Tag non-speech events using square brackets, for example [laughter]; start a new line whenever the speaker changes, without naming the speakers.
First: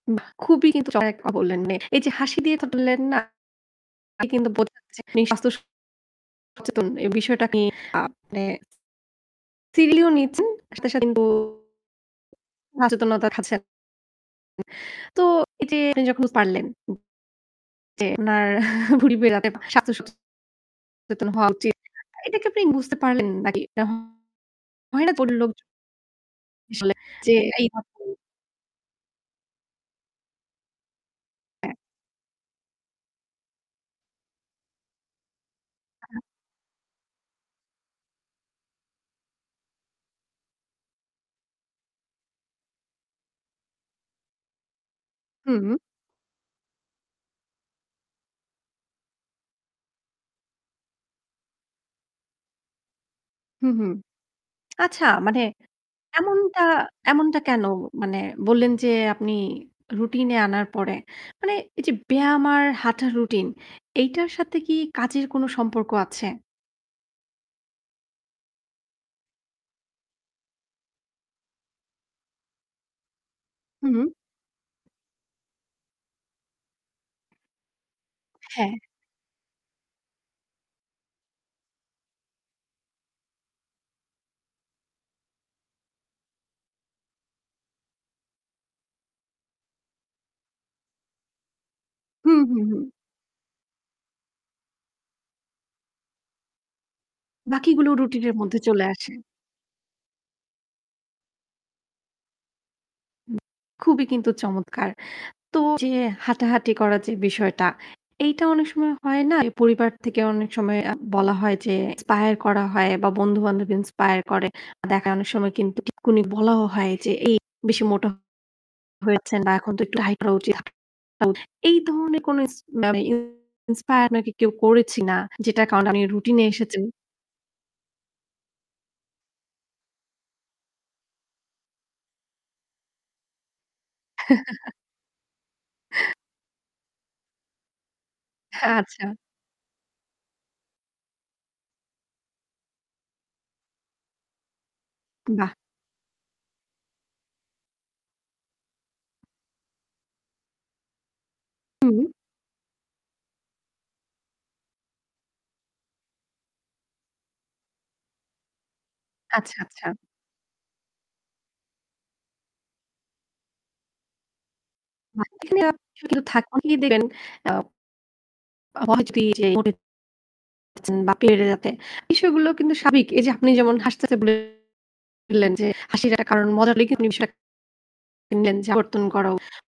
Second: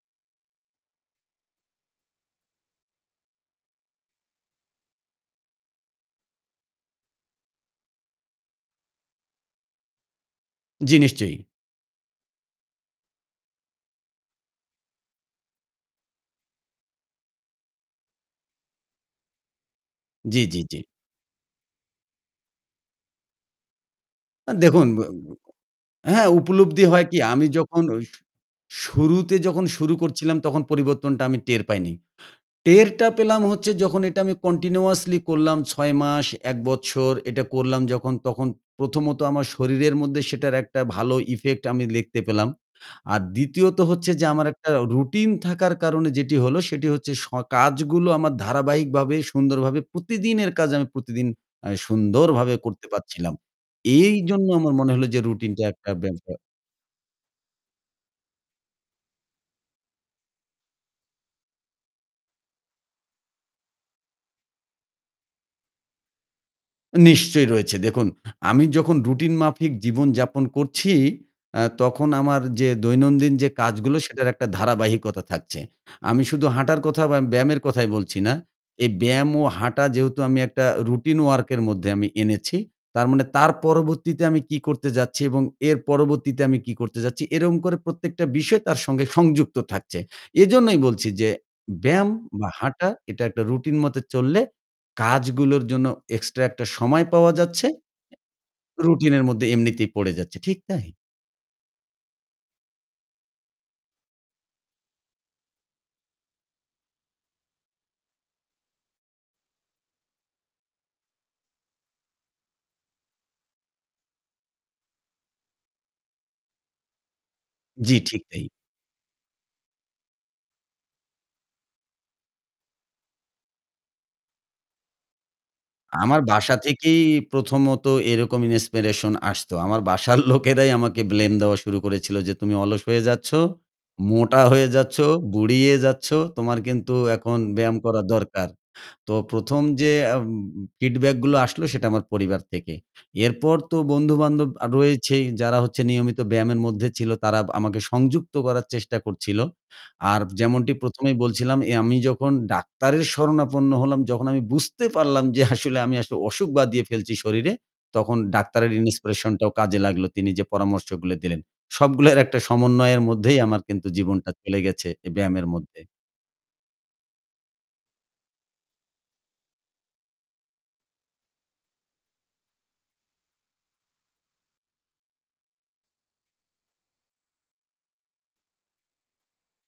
বাহ! খুবই কিন্তু [unintelligible] বললেন, এই যে হাসি দিয়ে ধরলেন না? [unintelligible] এতে কিন্তু বুঝা যাচ্ছে আপনি স্বাস্থ্য সচেতন। এই বিষয়টা কি মানে [unintelligible] নিচ্ছেন, সাথে,
জি,
সাথে কিন্তু
নিশ্চয়ই।
[unintelligible] খাচ্ছে। তো এই আপনি যখন পারলেন। যে উনার [chuckles] ভুঁড়ি বেয়ে রাতে স্বাস্থ্য
জি, জি, জি।
সচেতন হওয়া উচিত। এটা কি আপনি বুঝতে পারলেন নাকি?
আ দেখুন, ব
[unintelligible] বলল লোকজন।
হ্যাঁ উপলব্ধি
আসলে
হয় কি?
যে
আমি
এই
যখন
[unintelligible]
শুরুতে যখন শুরু করছিলাম তখন পরিবর্তনটা আমি টের
হ্যাঁ।
পাইনি। টেরটা পেলাম হচ্ছে যখন এটা আমি কন্টিনিউয়াসলি করলাম ৬
আহা!
মাস, ১ বছর এটা করলাম যখন তখন প্রথমত আমার শরীরের মধ্যে সেটার একটা ভালো effect আমি লিখতে পেলাম। আর দ্বিতীয়ত হচ্ছে যে আমার একটা রুটিন
হুম,
থাকার
হুম।
কারণে যেটি হল সেটি হচ্ছে স কাজগুলো আমার ধারাবাহিকভাবে সুন্দরভাবে প্রতিদিনের কাজ আমি প্রতিদিন অ্যা সুন্দরভাবে করতে পারছিলাম।
হু, হু।
এই জন্য আমার মনে
আচ্ছা
হলো যে
মানে
রুটিনটা একটা ব
এমনটা এমনটা কেন মানে বললেন, যে আপনি রুটিন এ আনার পরে মানে এই যে ব্যায়াম আর হাঁটার রুটিন এইটার সাথে কি কাজের কোনো সম্পর্ক আছে?
নিশ্চয়ই রয়েছে। দেখুন, আমি যখন রুটিন মাফিক জীবনযাপন করছি, আ তখন আমার যে দৈনন্দিন যে
হু,
কাজগুলো
হু।
সেটার একটা ধারাবাহিকতা থাকছে। আমি শুধু হাঁটার কথা বা ব্যায়ামের কথাই বলছি না।
হ্যাঁ।
এই ব্যায়াম ও হাঁটা যেহেতু আমি একটা রুটিন ওয়ার্ক এর মধ্যে আমি এনেছি। তার মানে তার পরবর্তীতে আমি কি করতে যাচ্ছি এবং এর পরবর্তীতে আমি কি করতে যাচ্ছি এরকম করে প্রত্যেকটা বিষয় তার সঙ্গে সংযুক্ত থাকছে। এজন্যই বলছি যে ব্যায়াম
হুম,
বা
হুম, হুম।
হাঁটা এটা একটা রুটিন মত চললে কাজগুলোর জন্য এক্সট্রা একটা সময় পাওয়া যাচ্ছে।
বাকিগুলোও রুটিনের মধ্যে চলে আসে।
রুটিনের মধ্যে এমনিতেই পড়ে যাচ্ছে, ঠিক তাই।
হু, খুবই কিন্তু চমৎকার! তো যে হাঁটাহাঁটি করা যে বিষয়টা, এইটা অনেক সময় হয় না। পরিবার থেকে অনেক সময় আ বলা হয় যে ইন্সপায়ার করা হয় বা বন্ধুবান্ধব ইন্সপায়ার করে। দেখায় অনেক সময় কিন্তু টিটকুনি বলাও হয় যে এই বেশি
জি,
মোটা
ঠিক তাই।
হয়েছেন বা এখন তো একটু ডায়েট করা উচিত। এই ধরনের কোন ইস মানে ইন্সপায়ার আপনাকে কেউ করেছি না। যেটার কারণ আপনি
আমার
রুটিন এ
বাসা
এসেছেন?
থেকেই প্রথমত এরকম ইন্সপিরেশন আসতো। আমার বাসার লোকেরাই আমাকে ব্লেম দেওয়া শুরু করেছিল যে তুমি অলস হয়ে যাচ্ছ, মোটা হয়ে
[chuckles]
যাচ্ছ, বুড়িয়ে যাচ্ছ। তোমার কিন্তু এখন ব্যায়াম করা দরকার।
হ্যাঁ আচ্ছা।
তো ১ম যে অ্যা ফিডব্যাক গুলো আসলো সেটা আমার পরিবার থেকে। এরপর তো বন্ধু-বান্ধব আ রয়েছেই
বাহ!
যারা হচ্ছেন নিয়মিত ব্যায়ামের মধ্যে ছিল। তারা বা আমাকে সংযুক্ত করার চেষ্টা করছিল। আর যেমনটি ১ম এই বলছিলাম এ আমি
হু।
যখন ডাক্তারের শরণাপন্ন হলাম যখন আমি বুঝতে পারলাম যে আসলে আমি অসুখ বাধিয়ে ফেলছি শরীরে। তখন ডাক্তারের ইন্সপিরেশনটাও
আচ্ছা,
কাজে
আচ্ছা।
লাগল। তিনি যে পরামর্শগুলো দিলেন। সবগুলো একটা সমন্বয়ের মধ্যেই আমার জীবনটা চলে গেছে এই ব্যায়ামের
[unintelligible]
মধ্যে।
দেখবেন। আ [unintelligible] বিষয়গুলোও কিন্তু সাবিক। এই যে আপনি যেমন হাসতেছে বললেন, যে হাসির একটা কারণ [unintelligible] পরিবর্তন করা